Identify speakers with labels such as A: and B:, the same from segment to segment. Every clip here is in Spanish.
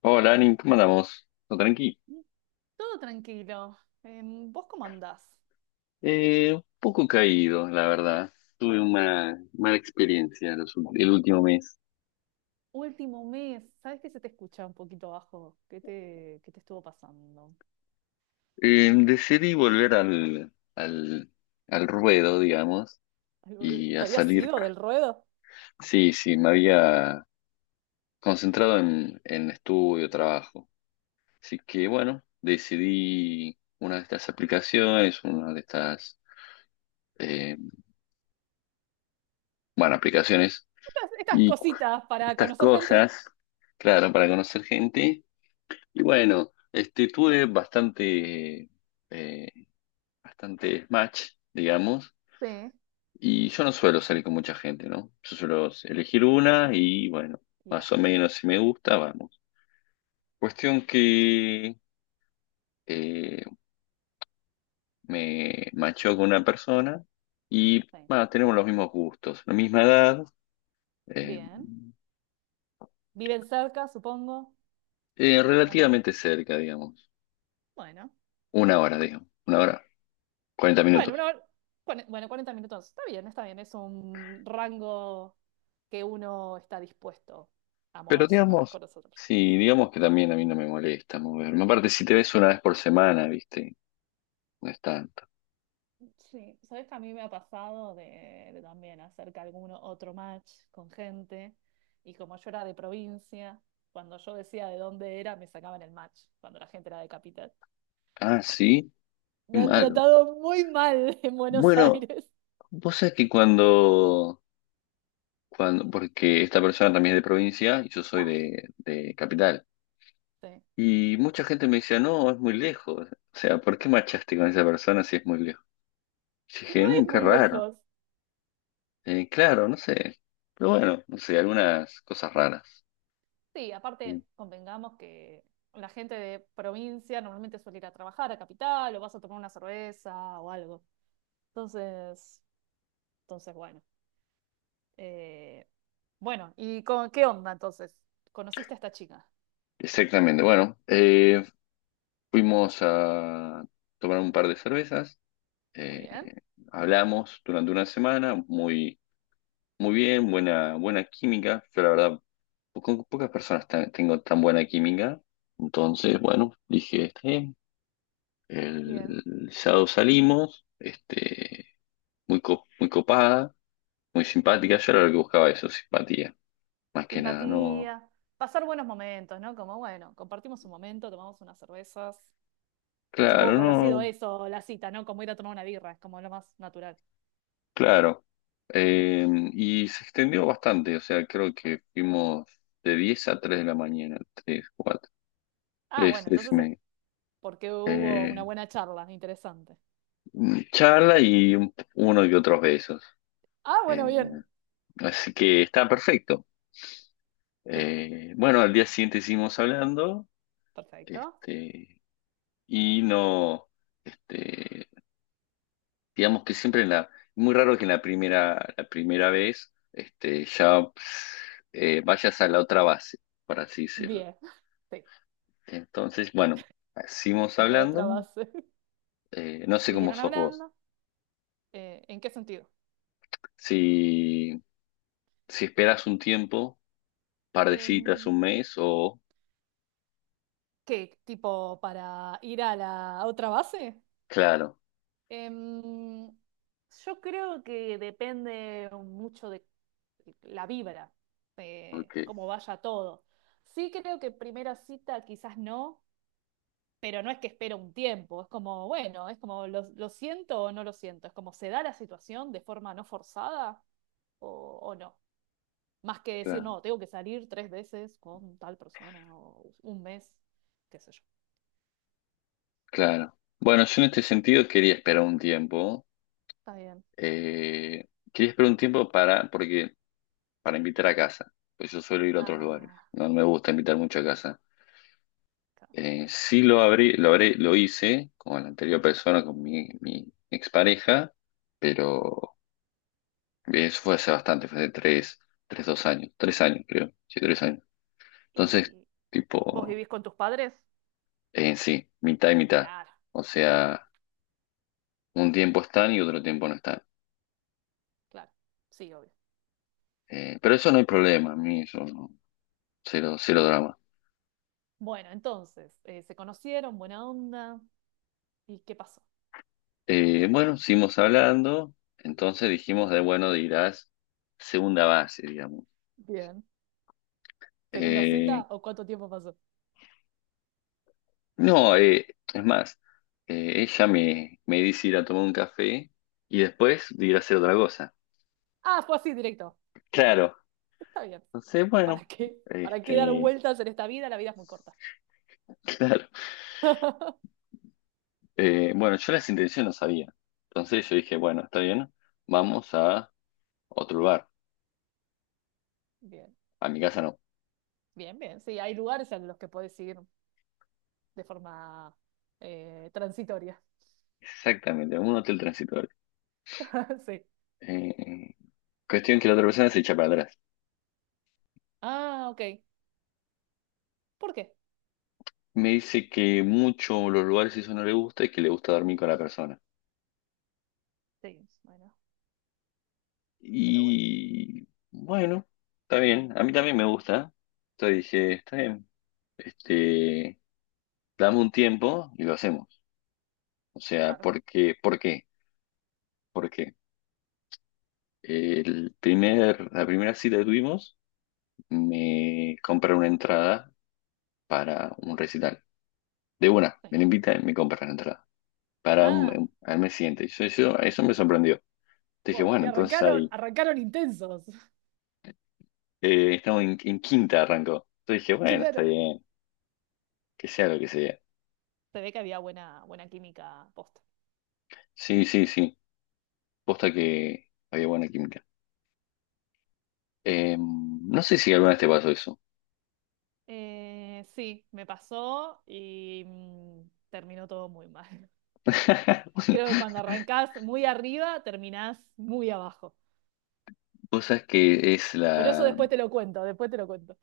A: Hola, Arin, ¿cómo andamos? ¿Todo tranqui?
B: Todo tranquilo. ¿Vos cómo andás?
A: Un poco caído, la verdad. Tuve una mala experiencia los el último mes.
B: Último mes, ¿sabes que se te escucha un poquito bajo? ¿¿Qué te estuvo pasando?
A: Decidí volver al ruedo, digamos, y
B: ¿Te
A: a
B: habías
A: salir.
B: ido del ruedo?
A: Sí, sí, me había concentrado en estudio, trabajo. Así que, bueno, decidí una de estas aplicaciones, una de estas, eh, bueno, aplicaciones
B: Estas
A: y
B: cositas para
A: estas
B: conocer gente.
A: cosas, claro, para conocer gente. Y bueno, este, tuve bastante, eh, bastante match, digamos,
B: Sí.
A: y yo no suelo salir con mucha gente, ¿no? Yo suelo elegir una y bueno,
B: Y va,
A: más o menos si me gusta, vamos. Cuestión que eh, me machó con una persona y
B: sí.
A: bueno, tenemos los mismos gustos, la misma edad, eh,
B: Bien. ¿Viven cerca, supongo? ¿O no?
A: relativamente cerca,
B: Bueno.
A: digamos, una hora, 40
B: Bueno, una
A: minutos.
B: hora- bueno, 40 minutos. Está bien, está bien. Es un rango que uno está dispuesto a
A: Pero
B: moverse para
A: digamos,
B: conocer.
A: sí, digamos que también a mí no me molesta moverme. Aparte, si te ves una vez por semana, viste, no es tanto.
B: Sí, sabes que a mí me ha pasado de también hacer que alguno otro match con gente y como yo era de provincia, cuando yo decía de dónde era, me sacaban el match, cuando la gente era de capital.
A: Ah, sí, qué
B: Me han
A: malo.
B: tratado muy mal en Buenos
A: Bueno,
B: Aires.
A: vos sabés que porque esta persona también es de provincia y yo soy
B: Ah,
A: de capital.
B: sí.
A: Y mucha gente me decía, no, es muy lejos. O sea, ¿por qué machaste con esa persona si es muy lejos? Y
B: Y no
A: dije, mmm,
B: es
A: qué
B: muy
A: raro.
B: lejos.
A: Claro, no sé. Pero bueno, no sé, algunas cosas raras.
B: Sí,
A: Sí.
B: aparte, convengamos que la gente de provincia normalmente suele ir a trabajar a capital o vas a tomar una cerveza o algo. Entonces, bueno. Eh, bueno, ¿qué onda entonces? ¿Conociste a esta chica?
A: Exactamente, bueno. Fuimos a tomar un par de cervezas,
B: Muy
A: eh,
B: bien,
A: hablamos durante una semana, muy, muy bien, buena, buena química. Yo la verdad, con pocas personas tengo tan buena química. Entonces, bueno, dije, está bien.
B: bien,
A: El sábado salimos, este, muy, muy copada, muy simpática.
B: bien.
A: Yo era lo que buscaba eso, simpatía, más que nada, no.
B: Simpatía, pasar buenos momentos, ¿no? Como, bueno, compartimos un momento, tomamos unas cervezas. Supongo
A: Claro,
B: que habrá sido
A: no.
B: eso la cita, ¿no? Como ir a tomar una birra, es como lo más natural.
A: Claro, Eh, y se extendió bastante, o sea, creo que fuimos de 10 a 3 de la mañana, 3, 4,
B: Ah,
A: 3,
B: bueno,
A: 3 y
B: entonces es
A: media.
B: porque hubo una
A: Eh,
B: buena charla, interesante.
A: charla y uno y otros besos.
B: Ah, bueno,
A: Eh,
B: bien.
A: así que está perfecto.
B: Sí,
A: Bueno, al día siguiente seguimos hablando,
B: perfecto.
A: este, y no, este, digamos que siempre en la, muy raro que en la primera vez, este, ya vayas a la otra base, por así decirlo.
B: Bien, sí,
A: Entonces, bueno, seguimos
B: la otra
A: hablando.
B: base.
A: No sé cómo
B: Siguieron
A: sos vos.
B: hablando. ¿En qué sentido?
A: Si, si esperas un tiempo, par de citas,
B: Em,
A: un mes o...
B: ¿Qué? ¿Tipo para ir a la otra base?
A: Claro,
B: Em, yo creo que depende mucho de la vibra, de
A: ok,
B: cómo vaya todo. Sí creo que primera cita quizás no, pero no es que espero un tiempo, es como, bueno, es como lo siento o no lo siento, es como se da la situación de forma no forzada o no. Más que decir,
A: claro,
B: no, tengo que salir 3 veces con tal persona o un mes, qué sé yo.
A: claro. Bueno, yo en este sentido quería esperar un tiempo.
B: Está bien.
A: eh, Quería esperar un tiempo para, porque, para invitar a casa. Pues yo suelo ir a otros lugares.
B: Ah,
A: No me gusta invitar mucho a casa. Sí lo abrí, lo hice con la anterior persona, mi expareja, pero eso fue hace bastante, fue hace tres, tres, dos años, tres años creo, sí, tres años. Entonces,
B: ¿y vos
A: tipo,
B: vivís con tus padres?
A: en sí, mitad y mitad.
B: Claro,
A: O
B: claro,
A: sea, un tiempo están y otro tiempo no están.
B: claro. Sí, obvio.
A: Pero eso no hay problema, a mí eso no, cero, cero drama.
B: Bueno, entonces, se conocieron, buena onda. ¿Y qué pasó?
A: Bueno, seguimos hablando, entonces dijimos de, bueno, dirás segunda base, digamos.
B: Bien. ¿Segunda cita
A: Eh,
B: o cuánto tiempo pasó?
A: no, Es más, ella me dice ir a tomar un café y después de ir a hacer otra cosa.
B: Ah, fue así directo.
A: Claro,
B: Está bien.
A: entonces, bueno,
B: ¿Para qué? ¿Para qué dar
A: este,
B: vueltas en esta vida? La vida es muy corta.
A: claro. Bueno, yo las intenciones no sabía. Entonces yo dije, bueno, está bien, vamos a otro lugar.
B: Bien,
A: A mi casa no.
B: bien, bien. Sí, hay lugares a los que puedes ir de forma transitoria.
A: Exactamente, a un hotel transitorio.
B: Sí.
A: Eh, Cuestión que la otra persona se echa para atrás.
B: Ah, ok. ¿Por qué?
A: Me dice que mucho los lugares eso no le gusta y que le gusta dormir con la persona.
B: Sí, bueno, pero bueno.
A: Y bueno, está bien. A mí también me gusta. Entonces
B: Sí,
A: dije, está bien. Este, dame un tiempo y lo hacemos. O sea,
B: claro.
A: ¿por qué? ¿Por qué? ¿Por qué? El primer, la primera cita que tuvimos, me compré una entrada para un recital. De una,
B: Sí.
A: me la invitan y me compra la entrada. Para un,
B: Ah,
A: al mes siguiente. Yo, eso me sorprendió. Te dije,
B: wow, y
A: bueno, entonces
B: arrancaron,
A: ahí.
B: arrancaron intensos.
A: Estamos en quinta, arrancó. Yo dije, bueno, está
B: Claro.
A: bien, que sea lo que sea.
B: Se ve que había buena, buena química posta.
A: Sí, sí, sí. Posta que había buena química. No sé si alguna vez te pasó eso.
B: Sí, me pasó y mm, terminó todo muy mal. Creo que cuando arrancás muy arriba, terminás muy abajo.
A: Vos sabés que es
B: Pero eso
A: la
B: después te lo cuento, después te lo cuento.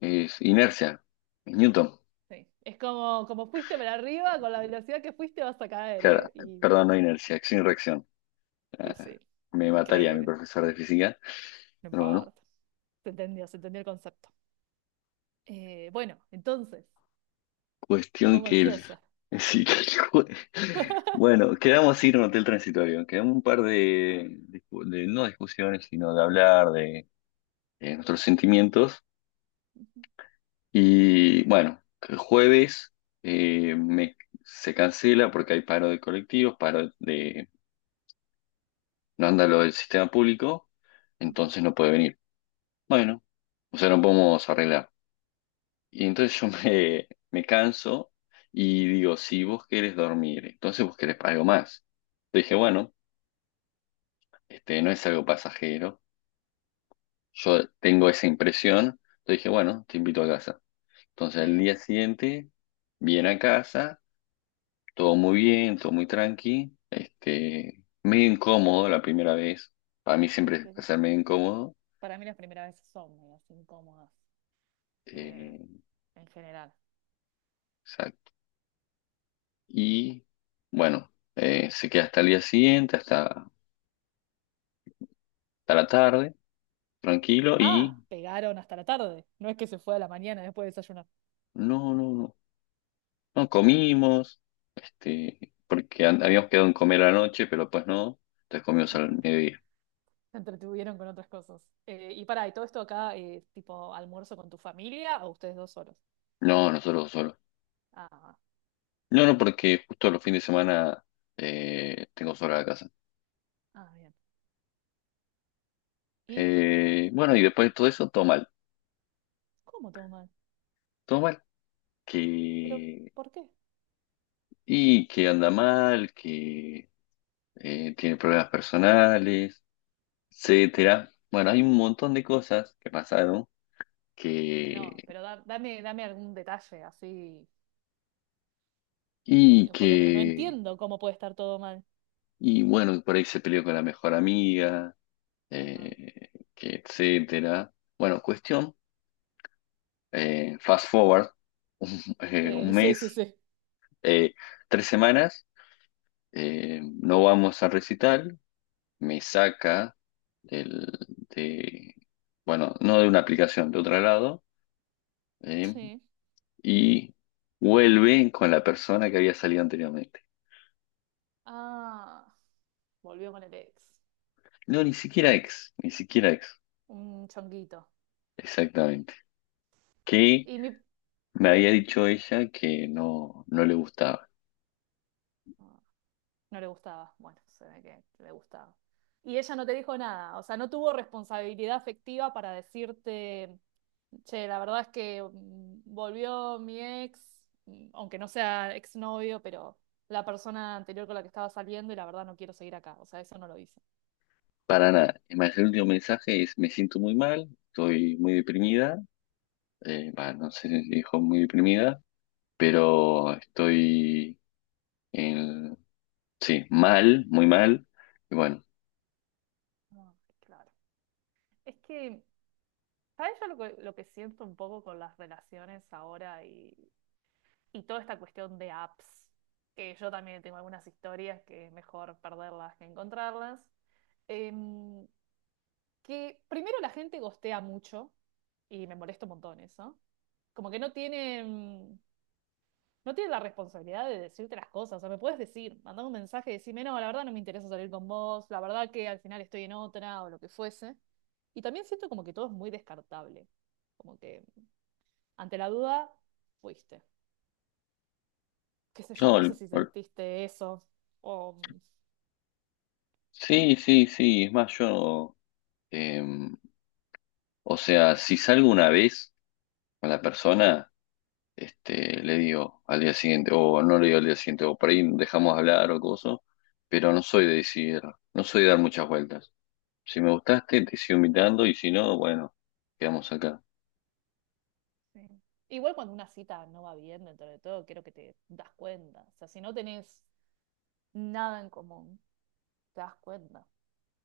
A: es inercia. Es Newton.
B: Sí. Es como, como fuiste para arriba, con la velocidad que fuiste vas a caer,
A: Claro,
B: ¿eh? Y
A: perdón, no inercia, acción y reacción.
B: sí,
A: Ah,
B: sí.
A: me mataría a mi
B: Increíble,
A: profesor de física,
B: no
A: pero bueno,
B: importa. Se entendió el concepto. Bueno, entonces, me
A: cuestión
B: pongo
A: que el...
B: ansiosa.
A: sí, que el jue- bueno, quedamos así en un hotel transitorio, quedamos un par de, no discusiones, sino de hablar de nuestros sentimientos. Y bueno, el jueves eh, me, se cancela porque hay paro de colectivos, paro de... no anda lo del sistema público, entonces no puede venir. Bueno, o sea, no podemos arreglar. Y entonces me canso y digo, si vos querés dormir, entonces vos querés algo más. Entonces dije, bueno, este no es algo pasajero. Yo tengo esa impresión. Entonces dije, bueno, te invito a casa. Entonces al
B: Bien.
A: día siguiente viene a casa, todo muy bien, todo muy tranqui. Este, medio incómodo la primera vez. Para mí
B: Y
A: siempre es
B: pero
A: pasar medio incómodo.
B: para mí las primeras veces son medias incómodas, eh,
A: Eh,
B: en general.
A: exacto. Y bueno, se queda hasta el día siguiente, hasta, hasta la tarde. Tranquilo y
B: Ah, pegaron hasta la tarde. No es que se fue a la mañana después de desayunar.
A: no, no, no, no comimos, porque habíamos quedado en comer a la noche, pero pues no, entonces comimos al
B: Bueno,
A: mediodía.
B: se entretuvieron con otras cosas. ¿Y todo esto acá, tipo almuerzo con tu familia o ustedes dos solos?
A: No, nosotros solos.
B: Ah,
A: No, no, porque justo los fines de semana tengo sola la casa.
B: ah, bien. ¿Y
A: Bueno, y después de todo eso,
B: cómo todo mal?
A: todo mal,
B: ¿Pero
A: que,
B: por qué?
A: y que anda mal, que tiene problemas personales, etcétera. Bueno, hay un montón de cosas que pasaron
B: No,
A: que,
B: pero dame, dame algún detalle así,
A: y
B: porque no, no
A: que
B: entiendo cómo puede estar todo mal.
A: y bueno, por ahí se peleó con la mejor amiga,
B: Ajá.
A: que etcétera. Bueno, cuestión, fast forward,
B: Sí,
A: un
B: sí,
A: mes,
B: sí, sí.
A: eh, tres semanas, no vamos a recital, me saca del, de, bueno, no de una aplicación, de otro lado, eh,
B: Sí.
A: y vuelve con la persona que había salido anteriormente.
B: Ah, volvió con el ex.
A: No, ni siquiera ex, ni siquiera ex,
B: Un chonguito.
A: exactamente. Que
B: Y mi...
A: me había dicho ella que no, no le gustaba.
B: Ah, no le gustaba. Bueno, se ve que le gustaba. Y ella no te dijo nada. O sea, no tuvo responsabilidad afectiva para decirte, che, la verdad es que mm, volvió mi ex, mm, aunque no sea exnovio, pero la persona anterior con la que estaba saliendo y la verdad no quiero seguir acá. O sea, eso no lo hizo.
A: Para nada. Imagínate, el último mensaje es, me siento muy mal, estoy muy deprimida, bah, no sé si dijo muy deprimida, pero estoy en, sí, mal, muy mal. Y bueno,
B: Ah, claro. Es que, ¿sabes yo lo que siento un poco con las relaciones ahora y toda esta cuestión de apps, que yo también tengo algunas historias que es mejor perderlas que encontrarlas? Em, que primero la gente gostea mucho y me molesta un montón eso. Como que no tienen, no tienen la responsabilidad de decirte las cosas. O sea, me puedes decir, mandar un mensaje y decirme, no, la verdad no me interesa salir con vos, la verdad que al final estoy en otra o lo que fuese. Y también siento como que todo es muy descartable. Como que ante la duda, fuiste. Qué sé yo,
A: no,
B: no sé si sentiste eso. O,
A: sí, sí, sí, es más, yo, eh, o sea, si salgo una vez con la persona, este, le digo al día siguiente, o no le digo al día siguiente, o por ahí dejamos de hablar o cosas, pero no soy de decir, no soy de dar muchas vueltas. Si me gustaste, te sigo invitando y si no, bueno, quedamos acá.
B: sí. Igual cuando una cita no va bien dentro de todo, creo que te das cuenta. O sea, si no tenés nada en común, te das cuenta.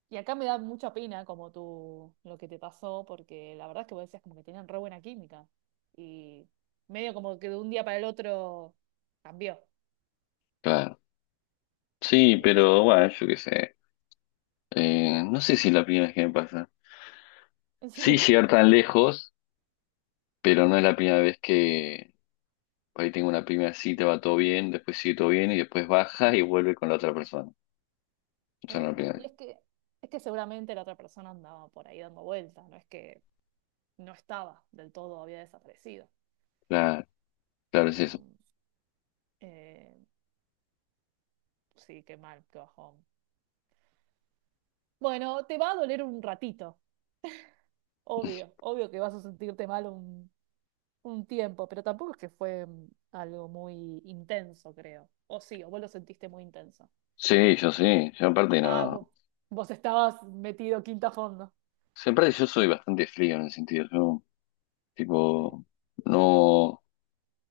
B: Y acá me da mucha pena como tú, lo que te pasó, porque la verdad es que vos decías como que tenían re buena química. Y medio como que de un día para el otro cambió.
A: Claro. Sí,
B: Eh,
A: pero bueno, yo qué sé. No sé si es la primera vez que me pasa.
B: en
A: Sí,
B: serio.
A: llegar tan lejos, pero no es la primera vez que por ahí tengo una primera cita, va todo bien, después sigue todo bien y después baja y vuelve con la otra persona. O sea, no es la
B: Eh,
A: primera
B: y
A: vez.
B: es que, es que seguramente la otra persona andaba por ahí dando vueltas, no es que no estaba del todo, había desaparecido.
A: Claro, claro, es
B: Pero
A: eso.
B: mm, Eh, sí, qué mal, qué bajón. Bueno, te va a doler un ratito, obvio, obvio que vas a sentirte mal un tiempo, pero tampoco es que fue mm, algo muy intenso, creo. O sí, o vos lo sentiste muy intenso.
A: Sí, yo sí. Yo aparte
B: Ah,
A: no. O
B: vo- Vos, estabas metido quinta a fondo.
A: sea, aparte yo soy bastante frío en el sentido. Yo,
B: Sí,
A: tipo, no.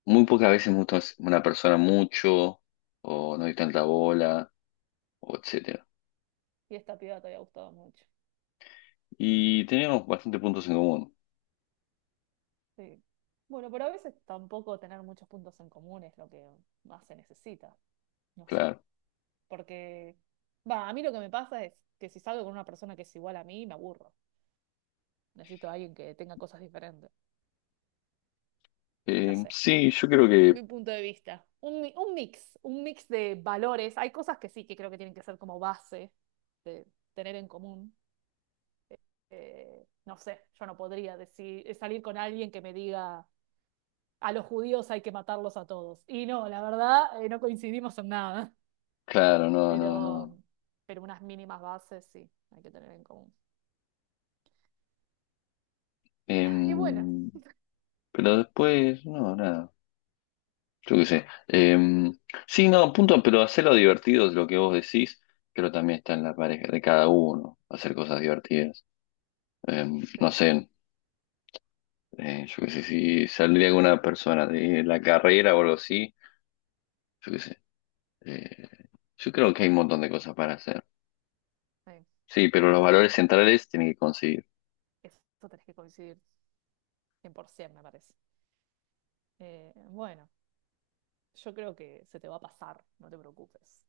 A: Muy pocas veces me gusta una persona mucho, o no hay tanta bola, o etcétera.
B: y esta piba te había gustado mucho.
A: Y tenemos bastantes puntos en común,
B: Sí. Bueno, pero a veces tampoco tener muchos puntos en común es lo que más se necesita, no sé,
A: claro.
B: porque, va, a mí lo que me pasa es que si salgo con una persona que es igual a mí, me aburro. Necesito a alguien que tenga cosas diferentes. No sé, mi,
A: Sí, yo creo que,
B: mi punto de vista. Un mix de valores. Hay cosas que sí que creo que tienen que ser como base de tener en común. No sé, yo no podría decir, salir con alguien que me diga a los judíos hay que matarlos a todos. Y no, la verdad, no coincidimos en nada.
A: claro, no, no,
B: Pero,
A: no.
B: pero unas mínimas bases sí hay que tener en común. Y bueno,
A: Em, pero después, no, nada, yo qué sé. Sí, no, punto, pero hacerlo divertido es lo que vos decís, pero también está en la pareja de cada uno, hacer cosas divertidas. No
B: sí,
A: sé, yo qué sé, si saldría alguna persona de la carrera o algo así. Yo qué sé, Eh, yo creo que hay un montón de cosas para hacer.
B: sí,
A: Sí, pero los
B: sí.
A: valores centrales tienen que conseguir.
B: Eso tenés que coincidir 100%, me parece. Bueno. Yo creo que se te va a pasar, no te preocupes.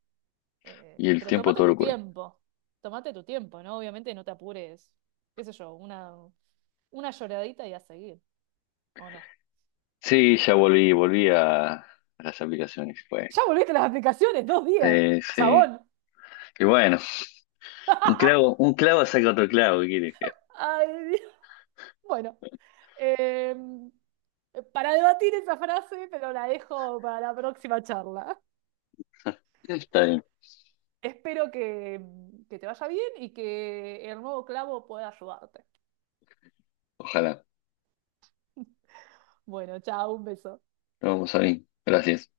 A: Y el
B: Pero
A: tiempo todo lo cura.
B: tómate tu tiempo, ¿no? Obviamente no te apures, qué sé yo, una lloradita y a seguir, ¿o no?
A: Sí, ya volví, volví a las aplicaciones. Fue
B: Ya volviste a las aplicaciones, 2 días,
A: sí, sí.
B: chabón.
A: Y bueno, un clavo saca otro clavo, ¿qué quieres que?
B: Ay, Dios. Bueno, eh, para debatir esa frase, pero la dejo para la próxima charla.
A: Está bien,
B: Espero que te vaya bien y que el nuevo clavo pueda ayudarte.
A: ojalá.
B: Bueno, chao, un beso.
A: Nos vamos a ver. Gracias.